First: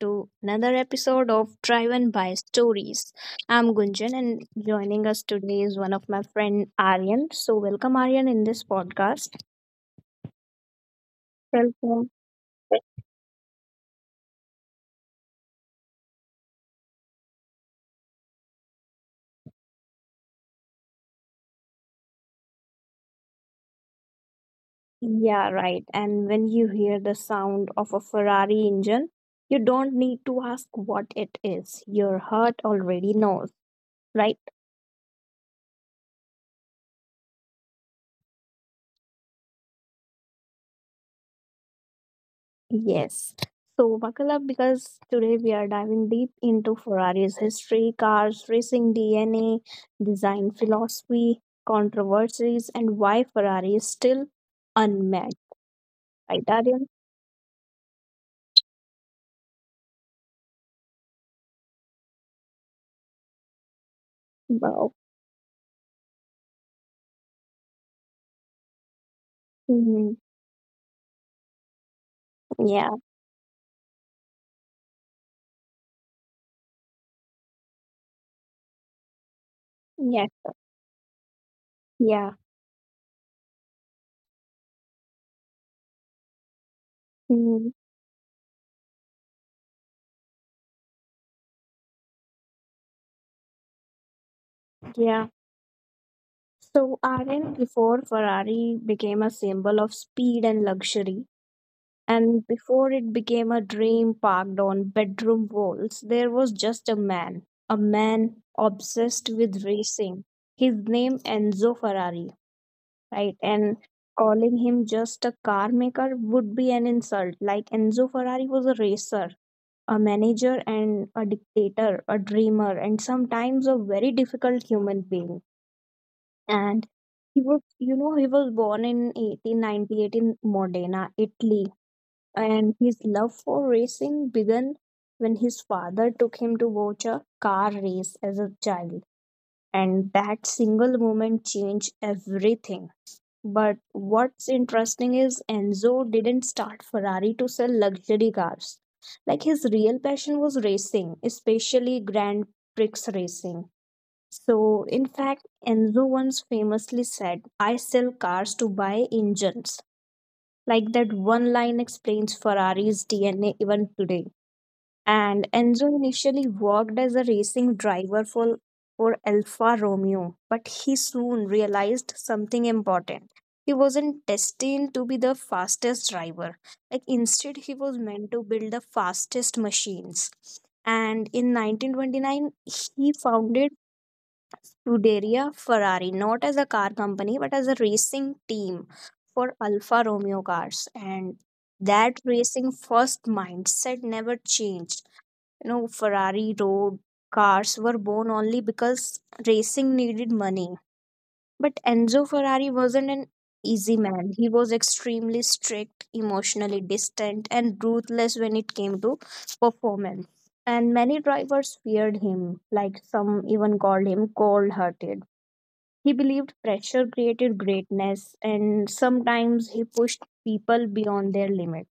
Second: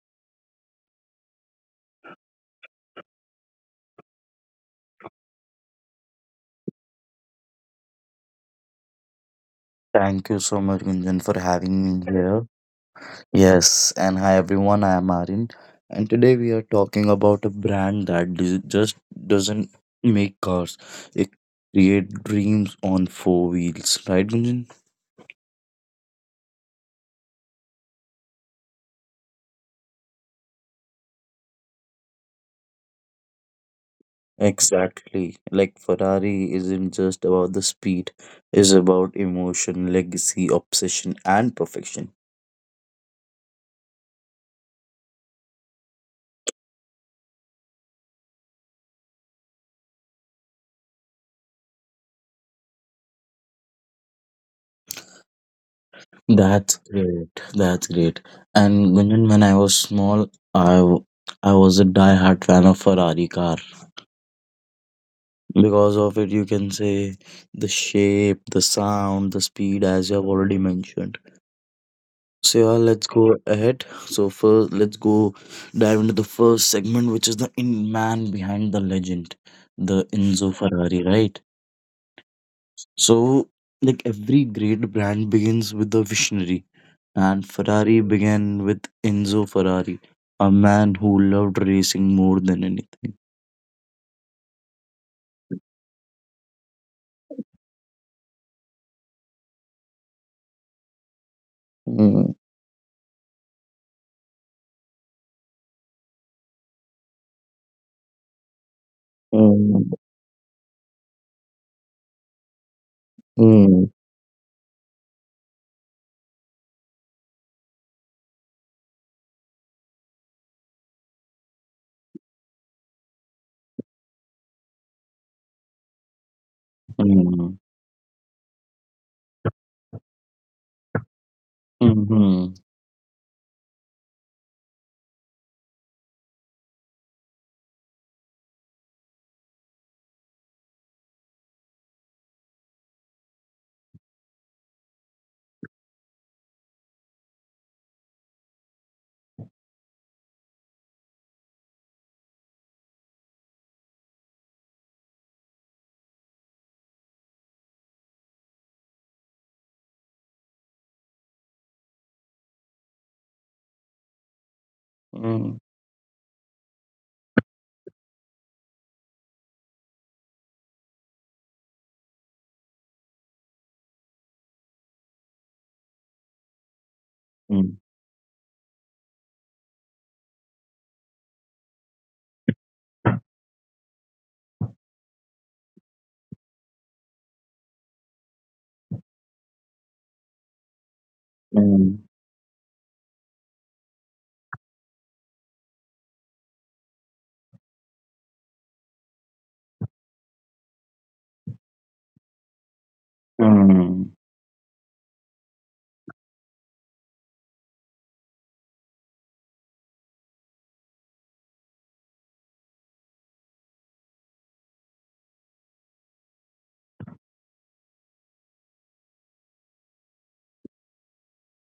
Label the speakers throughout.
Speaker 1: to another episode of Driven by Stories. I'm Gunjan, and joining us today is one of my friend Aryan. So, welcome Aryan in this podcast.
Speaker 2: Thank you so much, Gunjan, for having me
Speaker 1: Welcome.
Speaker 2: here. Yes, and hi everyone, I am Arin. And today we are talking about a brand that just doesn't make cars, it creates dreams on four wheels, right, Gunjan?
Speaker 1: Yeah, right. And when you hear the sound of a Ferrari engine, you don't need to ask what it is. Your heart already knows, right?
Speaker 2: Exactly. Like Ferrari isn't just about the speed, it's about emotion, legacy, obsession, and perfection.
Speaker 1: Yes. So buckle up because today we are diving deep into Ferrari's history, cars, racing DNA, design philosophy, controversies, and why Ferrari is still unmatched. Right,
Speaker 2: That's
Speaker 1: Aryan?
Speaker 2: great. That's great. And Gunjan, when I was small, I w- I was a die-hard fan of Ferrari car.
Speaker 1: Wow.
Speaker 2: Because of it, you can say the shape, the sound, the speed, as
Speaker 1: Mhm.
Speaker 2: you have already mentioned. So yeah,
Speaker 1: Yeah.
Speaker 2: let's go ahead. So first, let's go dive into the first segment, which is the in man behind the legend, the
Speaker 1: Yeah.
Speaker 2: Enzo Ferrari, right?
Speaker 1: Yeah.
Speaker 2: So, like every great brand begins with a visionary, and
Speaker 1: Mhm.
Speaker 2: Ferrari began with Enzo Ferrari, a man who loved racing more than anything.
Speaker 1: Yeah. So Aryan, before Ferrari became a symbol of speed and luxury,
Speaker 2: Mm,
Speaker 1: and before it became a dream parked on bedroom walls, there was just a man obsessed with
Speaker 2: mm,
Speaker 1: racing. His name Enzo Ferrari, right? And
Speaker 2: mm,
Speaker 1: calling him just a car maker would be an insult. Like Enzo Ferrari was a racer, a manager, and a dictator, a dreamer, and sometimes a very difficult human being. And he
Speaker 2: mm,
Speaker 1: was, you know, he was born in 1898 in Modena, Italy,
Speaker 2: mhm,
Speaker 1: and his love for racing began when his father took him to watch a car race as a child. And that single moment changed everything. But what's interesting is Enzo didn't start Ferrari to sell luxury cars. Like his real passion was racing, especially Grand Prix racing. So, in fact, Enzo once famously said, I sell cars to buy engines. Like that one line explains Ferrari's DNA even today. And
Speaker 2: mm,
Speaker 1: Enzo initially worked as a racing driver for Alfa Romeo, but he soon realized something important. He wasn't destined to be the fastest driver. Like instead, he was meant to build the fastest machines. And in 1929, he founded Scuderia Ferrari, not as a car company but as a racing team for Alfa Romeo cars. And that
Speaker 2: mm,
Speaker 1: racing first mindset never changed. Ferrari road cars were born only because racing needed money. But Enzo Ferrari wasn't an easy man.
Speaker 2: mm,
Speaker 1: He was extremely strict, emotionally distant, and ruthless when it came to performance. And many drivers feared him, like some even called him cold hearted. He believed pressure created greatness, and sometimes he pushed people beyond their limit.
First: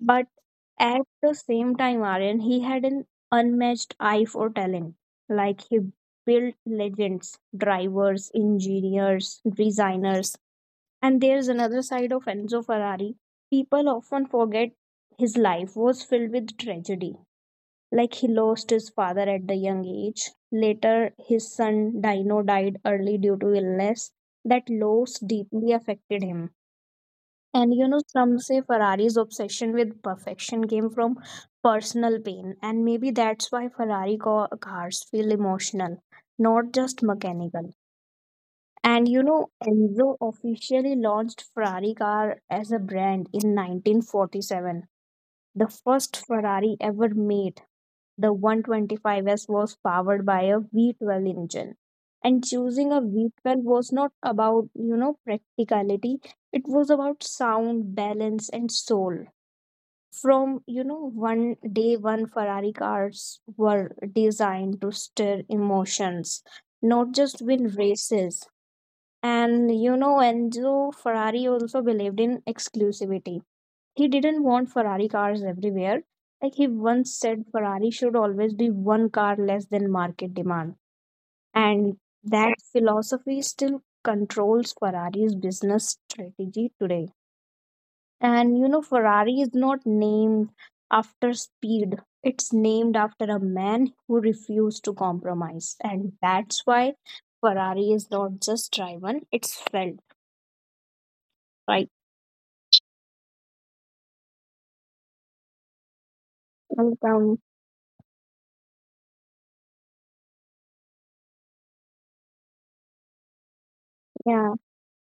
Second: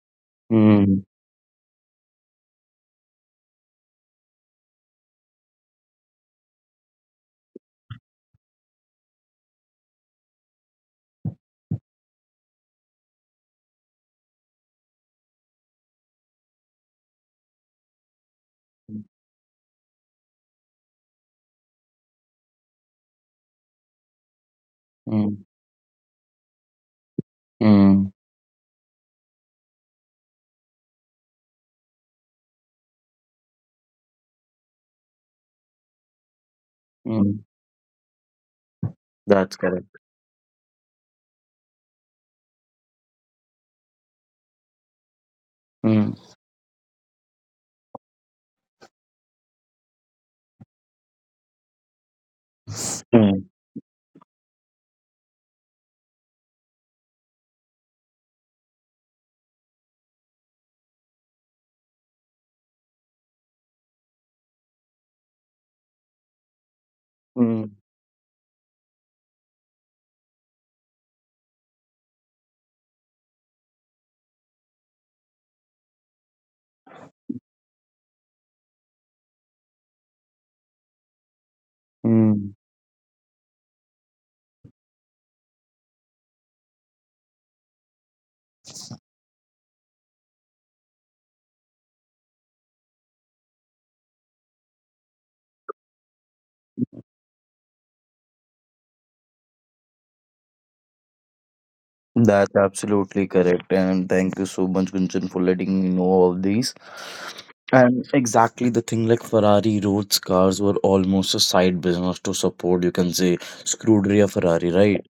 Speaker 1: But
Speaker 2: mm,
Speaker 1: at
Speaker 2: mm,
Speaker 1: the same time, Aryan, he had an unmatched eye for talent. Like he built legends, drivers, engineers, designers. And there's another side of Enzo Ferrari. People often forget his life was filled with tragedy, like he lost his father at the young age. Later, his son Dino died early due to illness. That loss
Speaker 2: mm,
Speaker 1: deeply affected him. And
Speaker 2: mm,
Speaker 1: some say Ferrari's obsession with perfection came from personal pain, and maybe that's why Ferrari cars feel emotional, not just
Speaker 2: mm.
Speaker 1: mechanical. And
Speaker 2: That's correct.
Speaker 1: Enzo officially launched Ferrari car as a brand in 1947. The
Speaker 2: Mm,
Speaker 1: first Ferrari ever made, the 125S, was powered by a V12 engine. And choosing a V12 was not about, practicality. It was about sound, balance, and soul. From, one day one Ferrari cars were designed to stir emotions, not just
Speaker 2: mm,
Speaker 1: win races. And, Enzo Ferrari also believed in exclusivity. He didn't want Ferrari cars everywhere. Like he once said, Ferrari should always be one car less than market demand. And
Speaker 2: mm.
Speaker 1: that philosophy still controls Ferrari's business strategy today. And Ferrari is not named after speed, it's named after a man who refused to compromise. And that's why Ferrari is not just driven, it's felt, right?
Speaker 2: That's absolutely correct. And thank you so much, Gunjan, for letting me know all these.
Speaker 1: Um,
Speaker 2: And exactly the thing like Ferrari roads cars were almost a side business to support, you can say, Scuderia
Speaker 1: yeah.
Speaker 2: Ferrari, right?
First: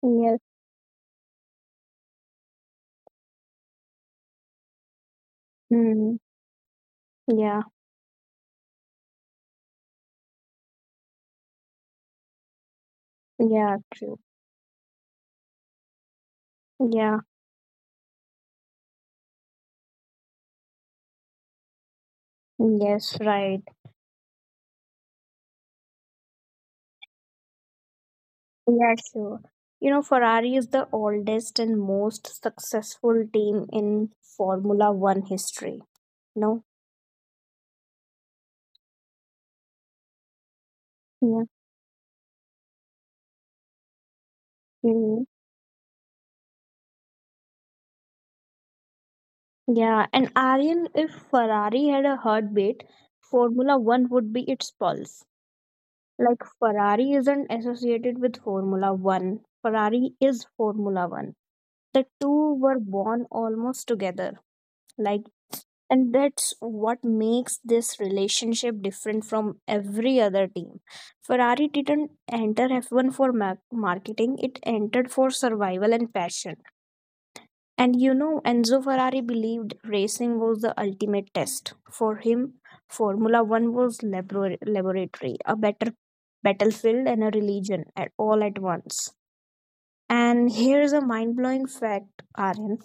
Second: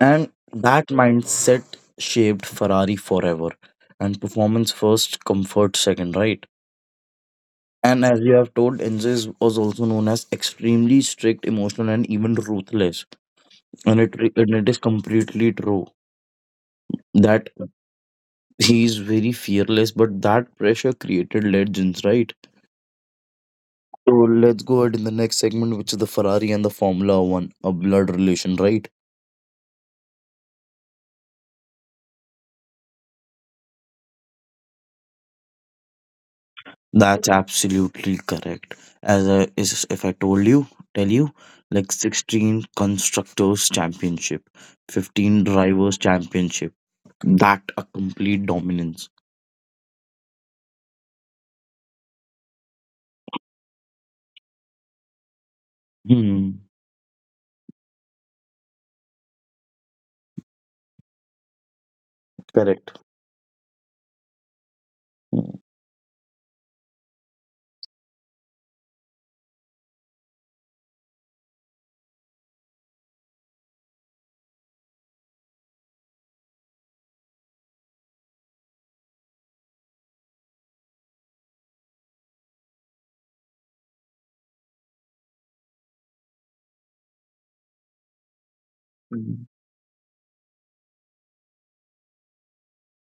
Speaker 2: And
Speaker 1: Yes.
Speaker 2: that mindset shaped Ferrari forever. And performance first, comfort second,
Speaker 1: Hmm.
Speaker 2: right?
Speaker 1: Yeah.
Speaker 2: And as you have told, Enzo was also known as extremely strict, emotional, and even ruthless.
Speaker 1: Yeah,
Speaker 2: And it,
Speaker 1: true.
Speaker 2: and it is completely true
Speaker 1: Yeah.
Speaker 2: that he's very fearless, but that pressure created legends, right?
Speaker 1: Yes, right.
Speaker 2: So let's go ahead in the next segment, which is the Ferrari and the Formula One, a blood relation, right?
Speaker 1: Yeah, sure. Ferrari is the oldest and most successful team in Formula One history. No?
Speaker 2: That's absolutely correct. As I, is, if I told you, tell you,
Speaker 1: Yeah.
Speaker 2: like 16 constructors championship, 15
Speaker 1: Mhm.
Speaker 2: drivers championship, that a complete dominance.
Speaker 1: Yeah, and Aryan, if Ferrari had a heartbeat, Formula One would be its pulse.
Speaker 2: Hmm.
Speaker 1: Like, Ferrari isn't associated with Formula One, Ferrari is Formula One. The two
Speaker 2: Correct.
Speaker 1: were born almost together, like and that's what makes this relationship different from every other team. Ferrari didn't enter F1 for marketing, it entered for survival and passion. And Enzo Ferrari believed racing was the ultimate test. For him, Formula One was laboratory, a better battlefield and a religion at all at once.
Speaker 2: Mm,
Speaker 1: And here's a mind blowing fact, Aryan,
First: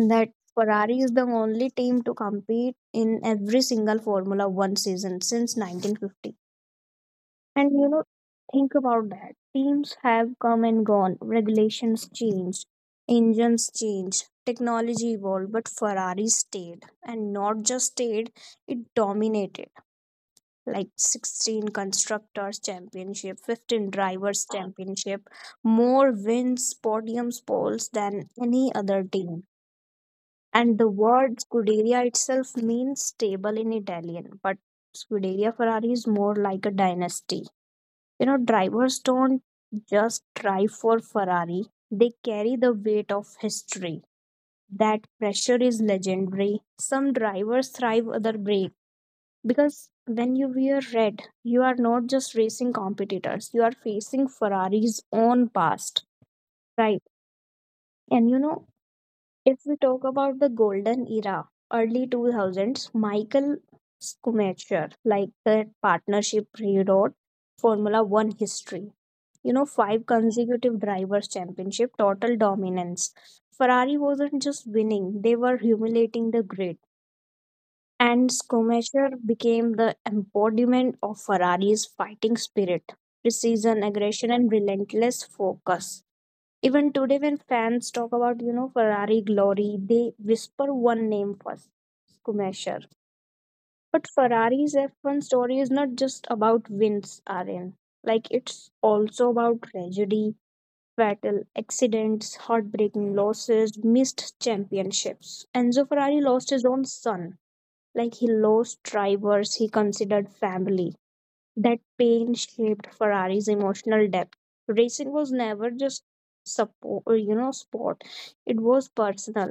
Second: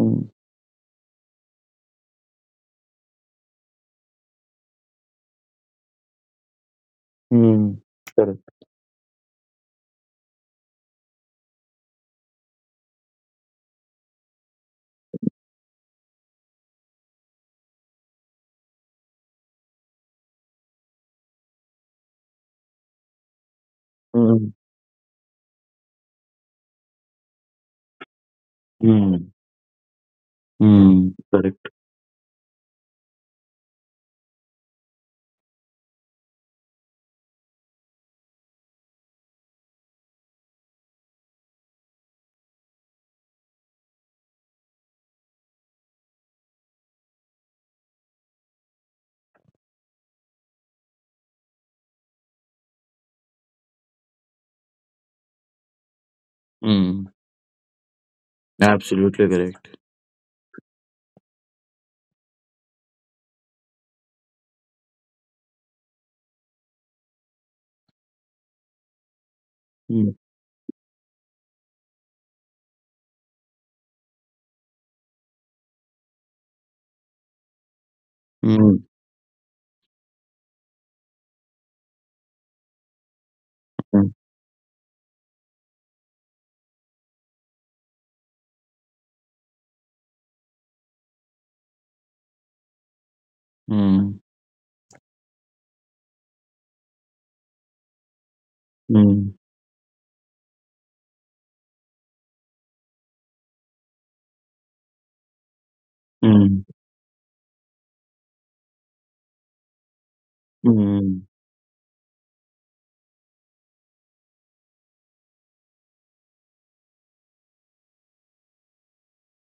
Speaker 2: mm,
Speaker 1: Ferrari is the only team to compete in every single Formula One season since 1950.
Speaker 2: mm.
Speaker 1: And you know,
Speaker 2: Correct.
Speaker 1: think about that. Teams have come and gone, regulations changed, engines changed, technology evolved, but Ferrari stayed. And not just stayed, it dominated, like 16 Constructors' Championship, 15 Drivers'
Speaker 2: Mm,
Speaker 1: Championship, more wins, podiums, poles than any other
Speaker 2: mm,
Speaker 1: team. And the
Speaker 2: mm.
Speaker 1: word
Speaker 2: Correct.
Speaker 1: scuderia itself means stable in Italian, but scuderia Ferrari is more like a dynasty. Drivers don't just drive for Ferrari, they carry the weight of history. That pressure is legendary. Some drivers thrive, other break. Because when you wear red, you are not just racing competitors, you are facing Ferrari's own past, right?
Speaker 2: Mm.
Speaker 1: And you know,
Speaker 2: Absolutely
Speaker 1: if
Speaker 2: correct.
Speaker 1: we talk about the golden era, early 2000s, Michael Schumacher, like the partnership, rewrote Formula One history. Five
Speaker 2: Mm,
Speaker 1: consecutive drivers' championship, total dominance. Ferrari wasn't just winning, they were humiliating the grid. And
Speaker 2: mm,
Speaker 1: Schumacher became the embodiment of Ferrari's fighting spirit, precision,
Speaker 2: mm,
Speaker 1: aggression, and relentless focus. Even today, when fans talk about, Ferrari glory, they whisper one name first, Schumacher. But
Speaker 2: mm,
Speaker 1: Ferrari's F1 story is not just about wins, Aryan. Like, it's also
Speaker 2: mm,
Speaker 1: about tragedy, fatal accidents, heartbreaking losses, missed championships. Enzo Ferrari lost
Speaker 2: mm,
Speaker 1: his own son. Like, he lost drivers he considered family.
Speaker 2: mm,
Speaker 1: That pain shaped Ferrari's emotional depth. Racing was never just sport. It was personal.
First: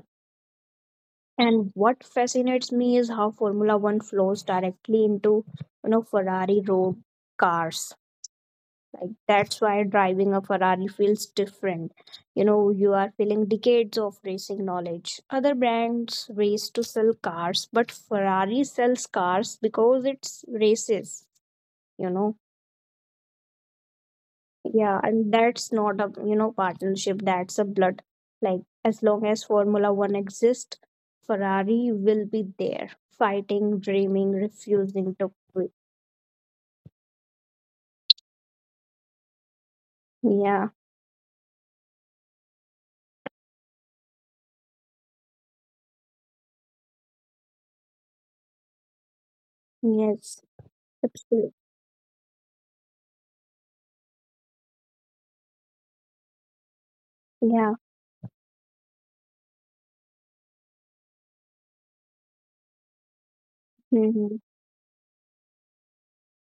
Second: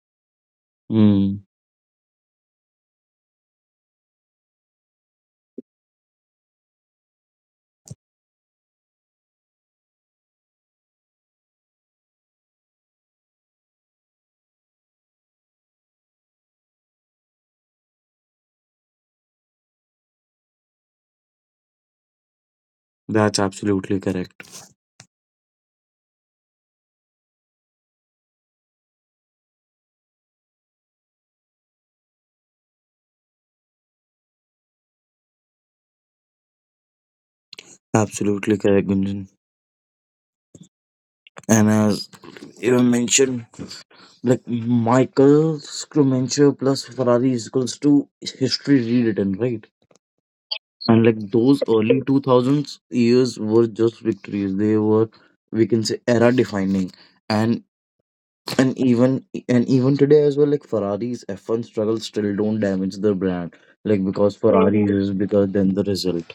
Speaker 2: mm.
Speaker 1: And what fascinates me is how Formula One flows directly into, Ferrari road cars. Like that's why driving a Ferrari feels different. You are feeling decades of racing knowledge. Other brands race to sell cars, but Ferrari sells cars because it's races, you know.
Speaker 2: That's absolutely correct.
Speaker 1: Yeah, and that's not a partnership. That's a blood. Like as long as Formula One exists, Ferrari will be there, fighting, dreaming, refusing to quit.
Speaker 2: Absolutely correct, Gunjan.
Speaker 1: Yeah.
Speaker 2: And as you have mentioned, like Michael Scrumencher plus Ferrari is equals to history rewritten, right?
Speaker 1: Yes.
Speaker 2: And like
Speaker 1: Absolutely.
Speaker 2: those early 2000s years were just victories. They were, we can say, era defining. And
Speaker 1: Yeah.
Speaker 2: and even today as well, like Ferrari's F1 struggles still don't damage the brand, like
Speaker 1: Hmm.
Speaker 2: because Ferrari is bigger than the result.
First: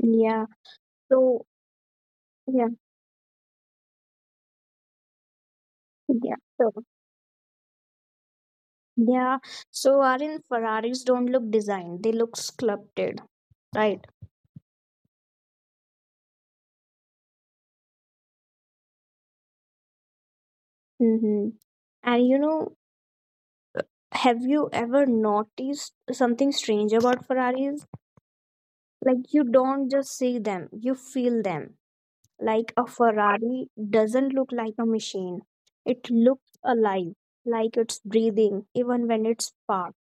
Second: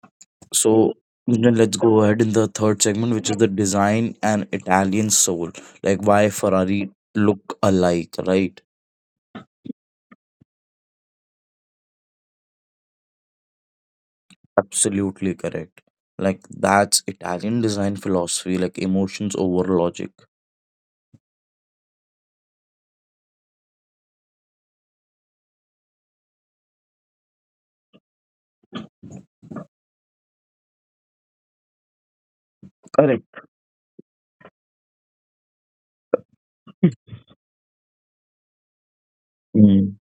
Speaker 1: Yeah.
Speaker 2: So
Speaker 1: So
Speaker 2: then let's go ahead in the
Speaker 1: yeah.
Speaker 2: third segment, which is the design and Italian soul, like why
Speaker 1: Yeah. So
Speaker 2: Ferrari look alike, right?
Speaker 1: yeah. So Arin, Ferraris don't look designed. They look sculpted, right?
Speaker 2: Absolutely correct. Like that's Italian design philosophy, like emotions over logic.
Speaker 1: Mm-hmm. And you know, have you ever noticed something strange about Ferraris? Like you don't just see them, you feel them. Like a
Speaker 2: Correct.
Speaker 1: Ferrari doesn't look like a machine. It looks alive, like it's breathing even when it's
Speaker 2: Mm.
Speaker 1: parked.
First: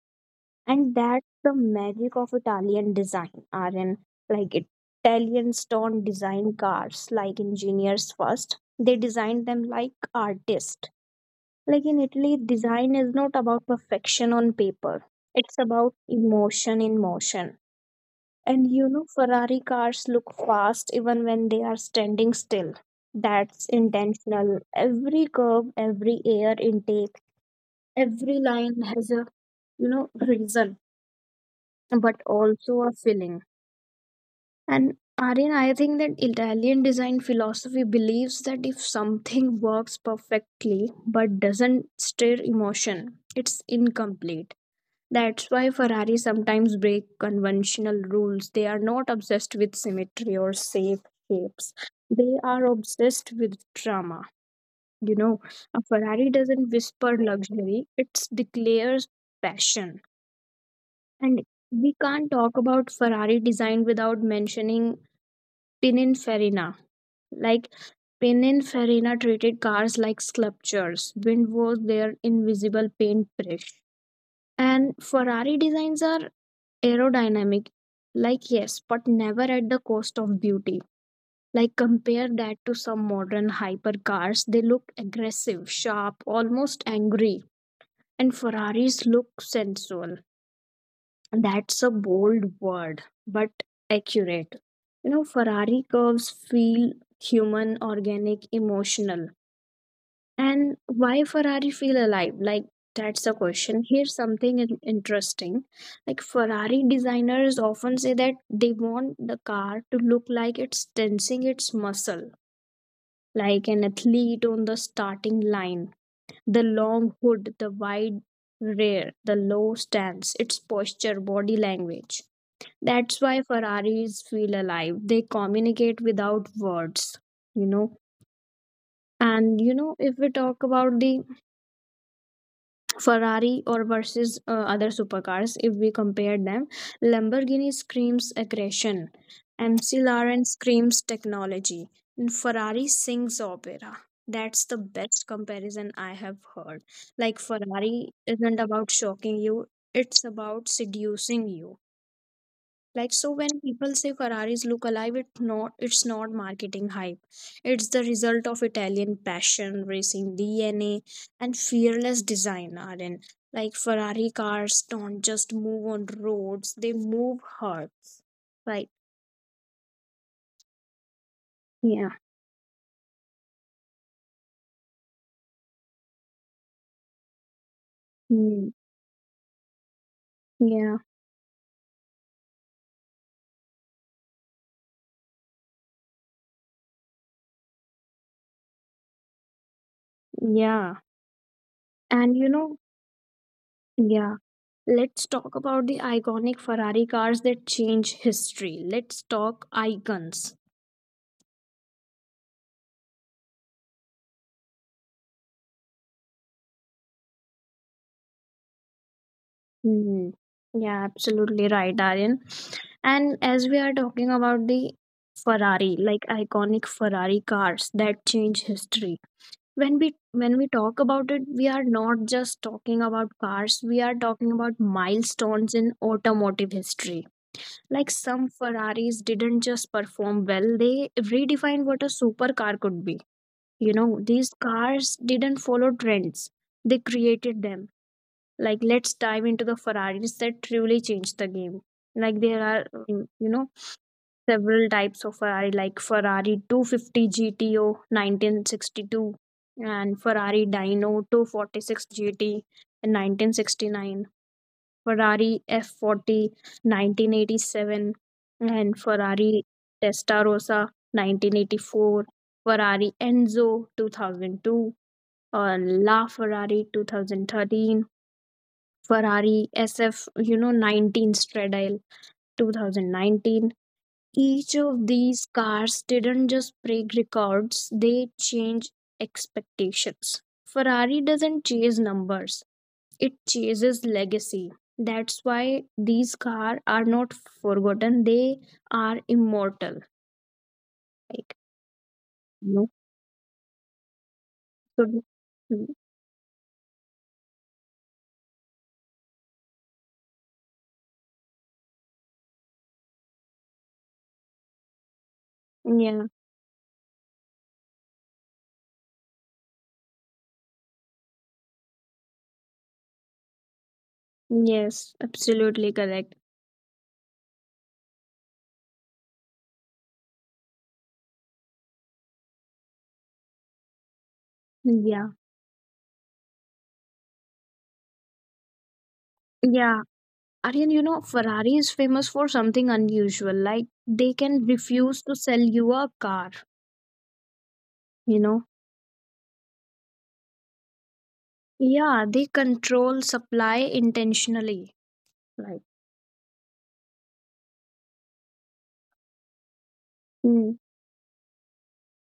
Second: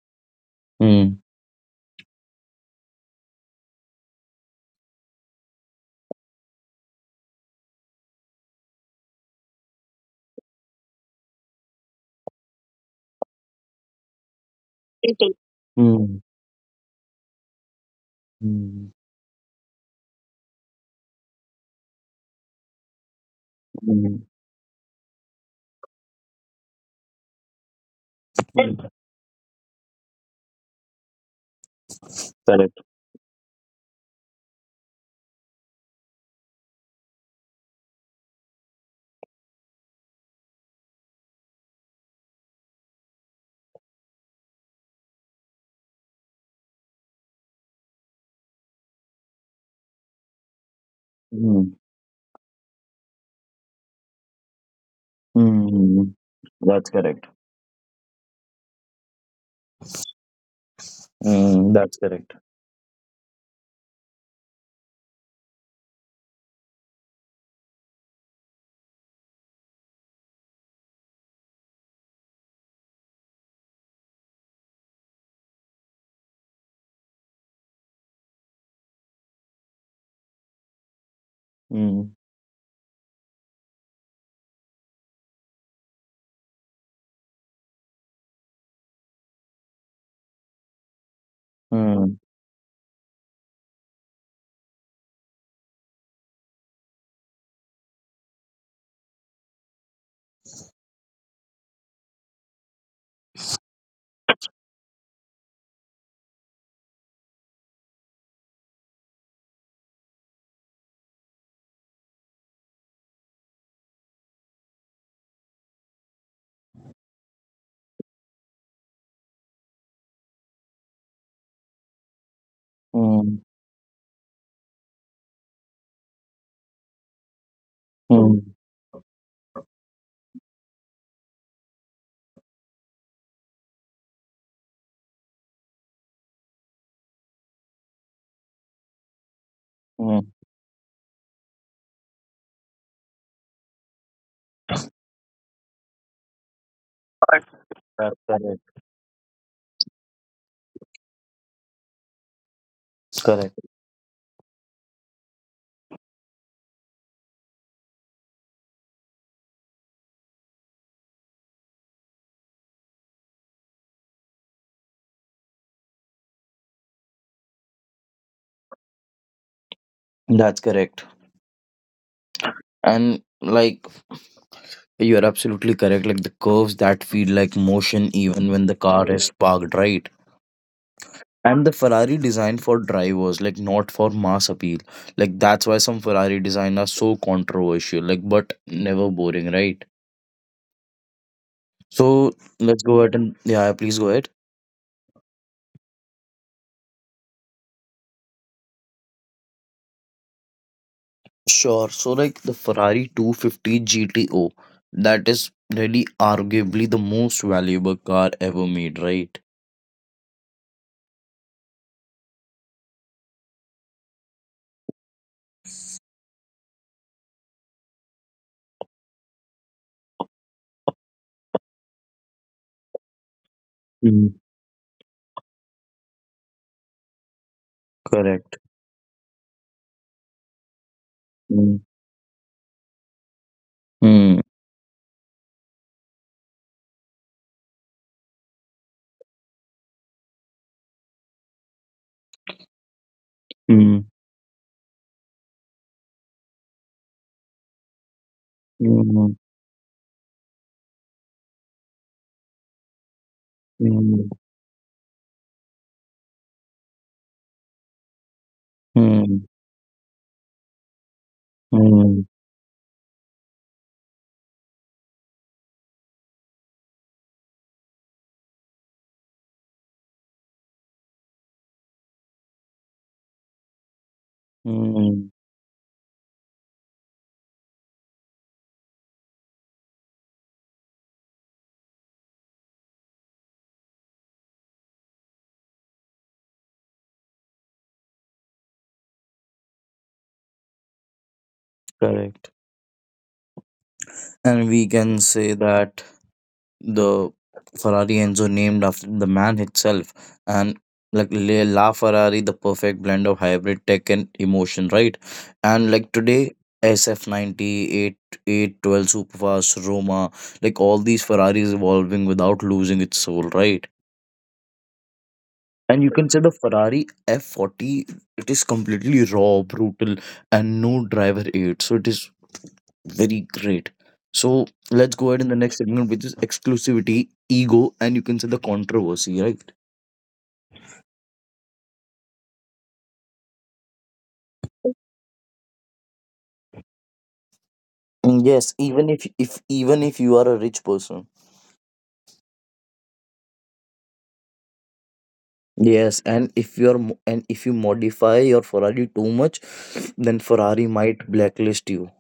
Speaker 1: And
Speaker 2: Mm.
Speaker 1: that's the magic of Italian design, Aryan. Like Italians don't design cars like engineers first. They design them like artists. Like in Italy, design is not about perfection on paper.
Speaker 2: Mm.
Speaker 1: It's about
Speaker 2: Mm.
Speaker 1: emotion in motion.
Speaker 2: Mm.
Speaker 1: Ferrari cars look fast even when they are standing still. That's intentional. Every curve, every air intake, every line
Speaker 2: Mm.
Speaker 1: has a, reason, but also a feeling. And Aryan, I think that Italian design philosophy believes that if something works perfectly but doesn't stir emotion, it's incomplete. That's why Ferrari sometimes break conventional rules. They are not obsessed with symmetry or safe
Speaker 2: Correct.
Speaker 1: shapes. They are obsessed with drama. You know, a
Speaker 2: Mm,
Speaker 1: Ferrari doesn't
Speaker 2: that's
Speaker 1: whisper
Speaker 2: correct.
Speaker 1: luxury, it declares passion. And
Speaker 2: Mm, that's
Speaker 1: we can't
Speaker 2: correct.
Speaker 1: talk about Ferrari design without mentioning Pininfarina. Like Pininfarina treated cars like sculptures. Wind was their invisible paintbrush. And Ferrari designs are aerodynamic, like yes, but never at the cost of beauty. Like
Speaker 2: Mm,
Speaker 1: compare that to some modern hypercars, they look aggressive, sharp, almost angry, and ferraris look sensual. That's a
Speaker 2: mm,
Speaker 1: bold word but accurate. Ferrari curves feel human, organic, emotional. And why Ferrari feel alive? Like that's the question. Here's something interesting. Like Ferrari designers often say that they want the car to look like it's tensing its muscle, like an athlete on the starting line. The long hood, the wide rear, the low stance, its posture, body language. That's
Speaker 2: mm,
Speaker 1: why Ferraris feel alive. They communicate without words, you know.
Speaker 2: mm,
Speaker 1: If we talk about the Ferrari or versus other supercars if we compare them. Lamborghini screams aggression, MC
Speaker 2: mm.
Speaker 1: Lauren screams technology, and Ferrari sings opera. That's the best comparison I have heard. Like, Ferrari
Speaker 2: That's correct.
Speaker 1: isn't about shocking you, it's about seducing you. Like so
Speaker 2: Correct.
Speaker 1: when people say Ferraris look alive, it's not marketing hype. It's the result of Italian passion, racing DNA and fearless design are in. Like Ferrari cars don't just move on roads, they move hearts. Right.
Speaker 2: That's correct.
Speaker 1: Yeah.
Speaker 2: And like you're absolutely correct. Like the curves that feel like motion even when
Speaker 1: Mm.
Speaker 2: the car is parked, right?
Speaker 1: Yeah.
Speaker 2: And the Ferrari designed for drivers, like not for mass appeal. Like that's why some Ferrari design are so controversial, like but never boring, right?
Speaker 1: Yeah.
Speaker 2: So
Speaker 1: And you know,
Speaker 2: let's go ahead and yeah, yeah, please go ahead.
Speaker 1: yeah. Let's talk about the iconic Ferrari cars that change history. Let's talk icons.
Speaker 2: Sure. So like the Ferrari 250 GTO, that is really arguably the most valuable car ever made, right?
Speaker 1: Hmm. Yeah, absolutely right, Aryan. And as we are talking about the Ferrari, like iconic Ferrari cars that change history. When we when we talk about it, we are not just talking about cars, we are talking
Speaker 2: Mm,
Speaker 1: about milestones in automotive history. Like some
Speaker 2: correct.
Speaker 1: Ferraris didn't just perform well, they redefined
Speaker 2: Mm.
Speaker 1: what a supercar could be. These
Speaker 2: Hmm.
Speaker 1: cars didn't follow trends. They created them, like let's dive into the ferraris that truly changed the game. Like there are
Speaker 2: Mm,
Speaker 1: several types of ferrari, like ferrari 250 gto 1962,
Speaker 2: mm,
Speaker 1: and ferrari dino 246 gt in 1969,
Speaker 2: mm,
Speaker 1: ferrari f40 1987, and
Speaker 2: mm,
Speaker 1: ferrari testarossa 1984,
Speaker 2: mm,
Speaker 1: ferrari enzo 2002, or la ferrari 2013, Ferrari SF, 19 Stradale 2019. Each of these
Speaker 2: mm,
Speaker 1: cars didn't just break records, they changed expectations. Ferrari doesn't chase numbers, it chases legacy. That's why these cars are not forgotten, they are immortal. Like,
Speaker 2: correct.
Speaker 1: you know,
Speaker 2: And we can say
Speaker 1: so,
Speaker 2: that the Ferrari Enzo named after the man itself, and like La Ferrari, the perfect blend of hybrid tech and emotion, right? And like
Speaker 1: yeah,
Speaker 2: today, SF98 812 Superfast, Roma, like all these Ferraris evolving without losing its soul, right?
Speaker 1: yes, absolutely
Speaker 2: And you
Speaker 1: correct.
Speaker 2: can say the Ferrari F40, it is completely raw, brutal, and no driver aid. So it is very great. So
Speaker 1: Yeah,
Speaker 2: let's go ahead in the next segment, which is exclusivity, ego, and you can say the controversy, right?
Speaker 1: yeah. Aryan, Ferrari is famous for something unusual. Like, they can refuse to sell you a car, you
Speaker 2: Mm.
Speaker 1: know?
Speaker 2: Yes, even if you are a rich person.
Speaker 1: Yeah, they control supply intentionally. Like,
Speaker 2: Yes, and if you modify your Ferrari too much, then
Speaker 1: mm,
Speaker 2: Ferrari might blacklist you.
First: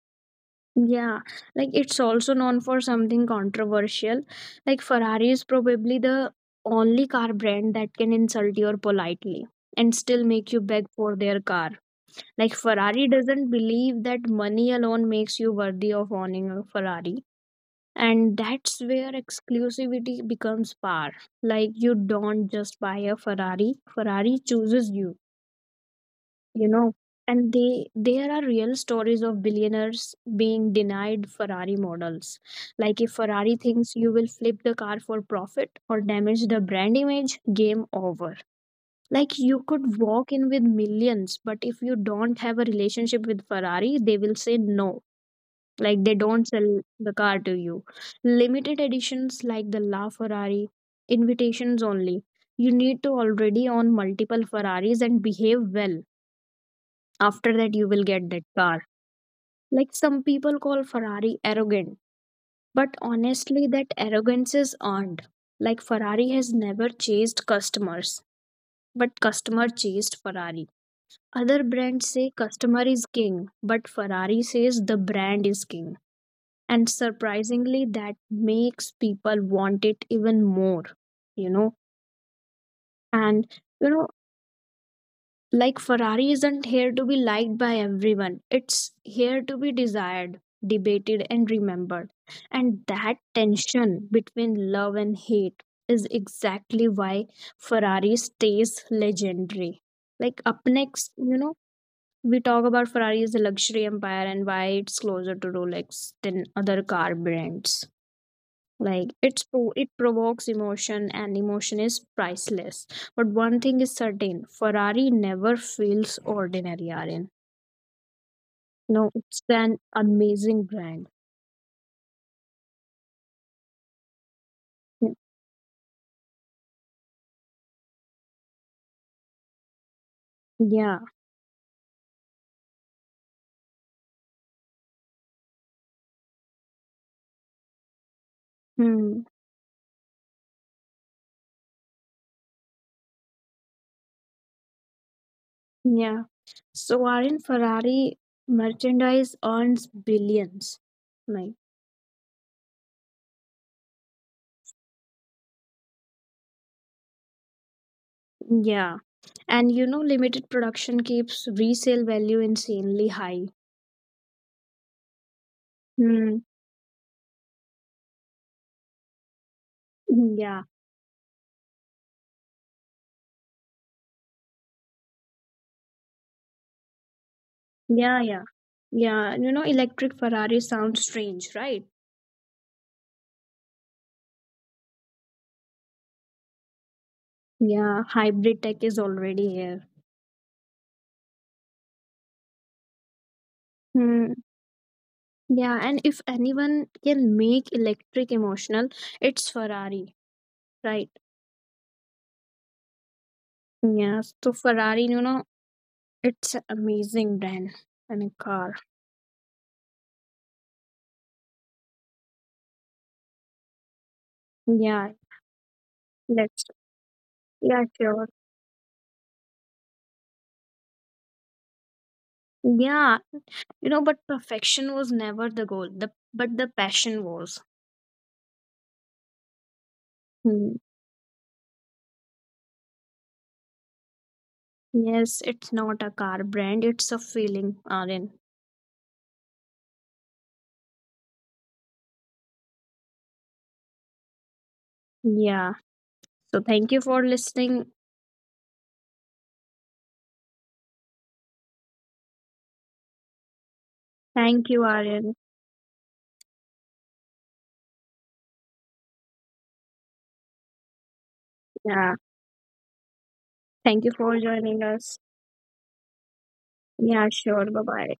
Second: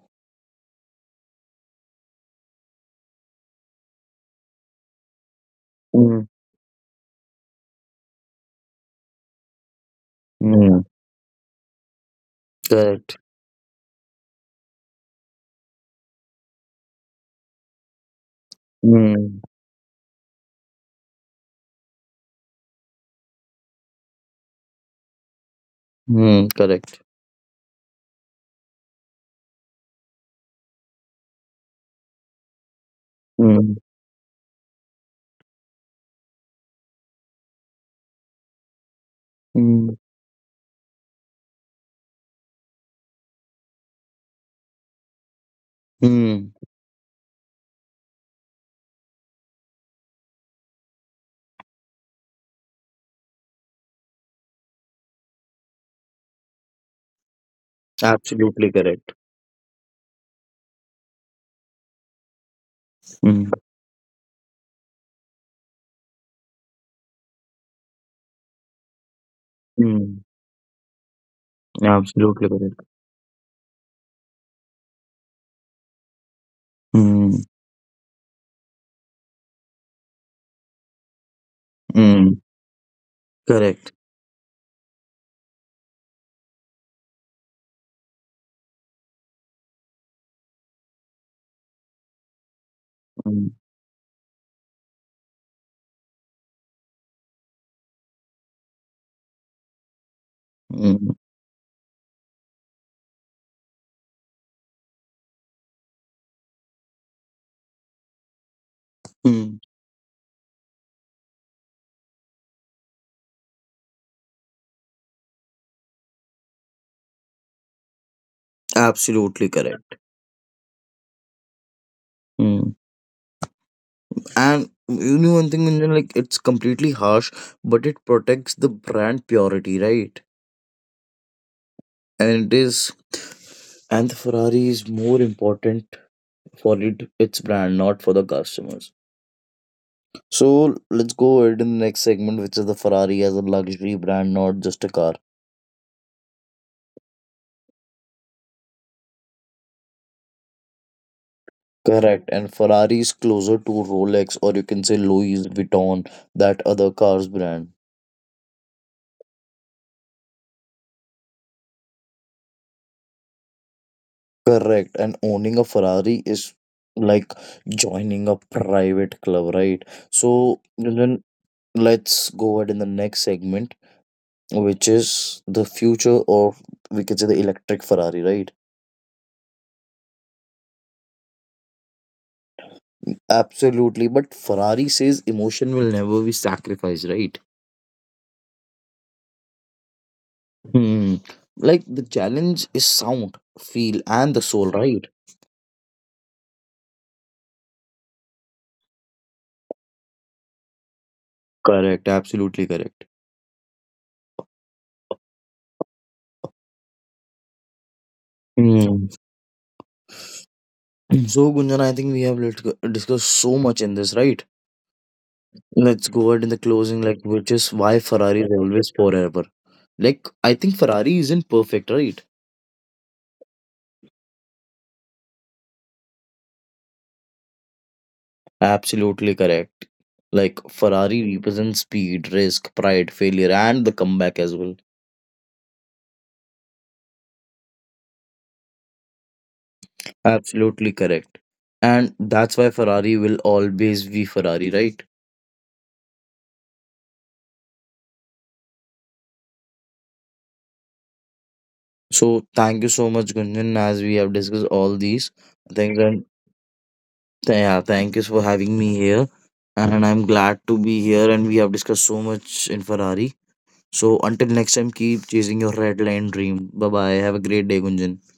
Speaker 1: yeah, like it's also known for something controversial. Like, Ferrari is probably
Speaker 2: Mm.
Speaker 1: the only car brand that can insult you politely and still make you
Speaker 2: Mm,
Speaker 1: beg for their car. Like, Ferrari
Speaker 2: correct.
Speaker 1: doesn't believe that money alone makes you worthy of owning a Ferrari, and that's where
Speaker 2: Mm,
Speaker 1: exclusivity becomes power. Like you don't just buy a ferrari, ferrari chooses you
Speaker 2: mm,
Speaker 1: you know
Speaker 2: correct.
Speaker 1: And they there are real stories of billionaires being denied ferrari models. Like if ferrari
Speaker 2: Mm,
Speaker 1: thinks you will flip the car for profit or damage the brand image, game over. Like you could
Speaker 2: mm,
Speaker 1: walk in with millions, but if you don't have a relationship with ferrari, they will say no. Like they don't
Speaker 2: mm,
Speaker 1: sell the car to you. Limited editions like the la ferrari, invitations only, you need to already own multiple ferraris and behave well. After that, you will get that
Speaker 2: absolutely
Speaker 1: car.
Speaker 2: correct.
Speaker 1: Like some people call ferrari arrogant, but
Speaker 2: Mm,
Speaker 1: honestly that arrogance is earned. Like ferrari has never chased customers, but customer chased
Speaker 2: mm,
Speaker 1: ferrari. Other brands say
Speaker 2: absolutely correct.
Speaker 1: customer is king, but ferrari says the brand is king. And
Speaker 2: Mm,
Speaker 1: surprisingly, that makes people want it even more, you know
Speaker 2: mm,
Speaker 1: and
Speaker 2: correct.
Speaker 1: like ferrari isn't here to be liked by everyone, it's here to be desired, debated, and remembered. And that tension between love and hate is exactly why ferrari stays legendary. Like up next
Speaker 2: Mm.
Speaker 1: you know we talk about ferrari as a luxury empire and why it's closer to rolex than other car brands. Like it's
Speaker 2: Mm,
Speaker 1: it provokes emotion, and emotion is priceless. But one thing is certain, ferrari never feels ordinary, Aryan. No, it's
Speaker 2: absolutely
Speaker 1: an
Speaker 2: correct.
Speaker 1: amazing brand.
Speaker 2: Mm. And
Speaker 1: Mm,
Speaker 2: you know one thing, Gunjan, like it's completely harsh, but it protects the brand purity, right?
Speaker 1: yeah.
Speaker 2: And it is, and the Ferrari is more important for it, its brand, not for the customers.
Speaker 1: Hmm.
Speaker 2: So let's go ahead in the next segment, which is the Ferrari as a luxury brand, not just a car.
Speaker 1: Yeah, so Aryan, ferrari merchandise earns billions. Like
Speaker 2: Correct. And Ferrari is closer to Rolex, or you can say Louis Vuitton, that other cars brand.
Speaker 1: yeah, and limited production keeps resale value insanely high.
Speaker 2: Correct. And owning a Ferrari
Speaker 1: Hmm.
Speaker 2: is like joining a private club, right?
Speaker 1: Hmm,
Speaker 2: So
Speaker 1: yeah.
Speaker 2: then let's go ahead in the next segment, which is the future of, we can say, the electric Ferrari,
Speaker 1: Yeah, yeah,
Speaker 2: right?
Speaker 1: yeah, electric ferrari sounds strange, right?
Speaker 2: Absolutely. But Ferrari says emotion will never be sacrificed, right?
Speaker 1: Yeah, hybrid tech is already here.
Speaker 2: Hmm. Like the challenge is sound, feel, and the
Speaker 1: Hmm.
Speaker 2: soul, right?
Speaker 1: Yeah, and if anyone can make electric emotional, it's Ferrari, right?
Speaker 2: Correct. Absolutely correct.
Speaker 1: Yeah, so Ferrari, it's an amazing brand and a car.
Speaker 2: Hmm. So Gunjan, I think we have discussed so much in this, right?
Speaker 1: Yeah,
Speaker 2: Let's go ahead in the
Speaker 1: let's.
Speaker 2: closing, like which is why
Speaker 1: Yeah,
Speaker 2: Ferrari
Speaker 1: sure.
Speaker 2: is always forever. Like I think Ferrari isn't perfect, right?
Speaker 1: Yeah, but perfection was never the goal. The passion was.
Speaker 2: Absolutely correct. Like
Speaker 1: Hmm.
Speaker 2: Ferrari represents speed, risk, pride, failure, and the comeback as well.
Speaker 1: Yes, it's not a car brand. It's a feeling, Aryan.
Speaker 2: Absolutely correct. And that's why Ferrari will always be Ferrari, right?
Speaker 1: Yeah. So thank you for listening.
Speaker 2: So thank you so much, Gunjan, as we have discussed
Speaker 1: Thank
Speaker 2: all
Speaker 1: you,
Speaker 2: these
Speaker 1: Aryan.
Speaker 2: things. And yeah, thank you for having me here. And I'm glad to be here. And we have discussed so
Speaker 1: Yeah.
Speaker 2: much in Ferrari. So
Speaker 1: Thank you
Speaker 2: until
Speaker 1: for
Speaker 2: next time,
Speaker 1: joining
Speaker 2: keep
Speaker 1: us.
Speaker 2: chasing your red line dream. Bye bye. Have
Speaker 1: Yeah,
Speaker 2: a great day,
Speaker 1: sure. Bye
Speaker 2: Gunjan.
Speaker 1: bye.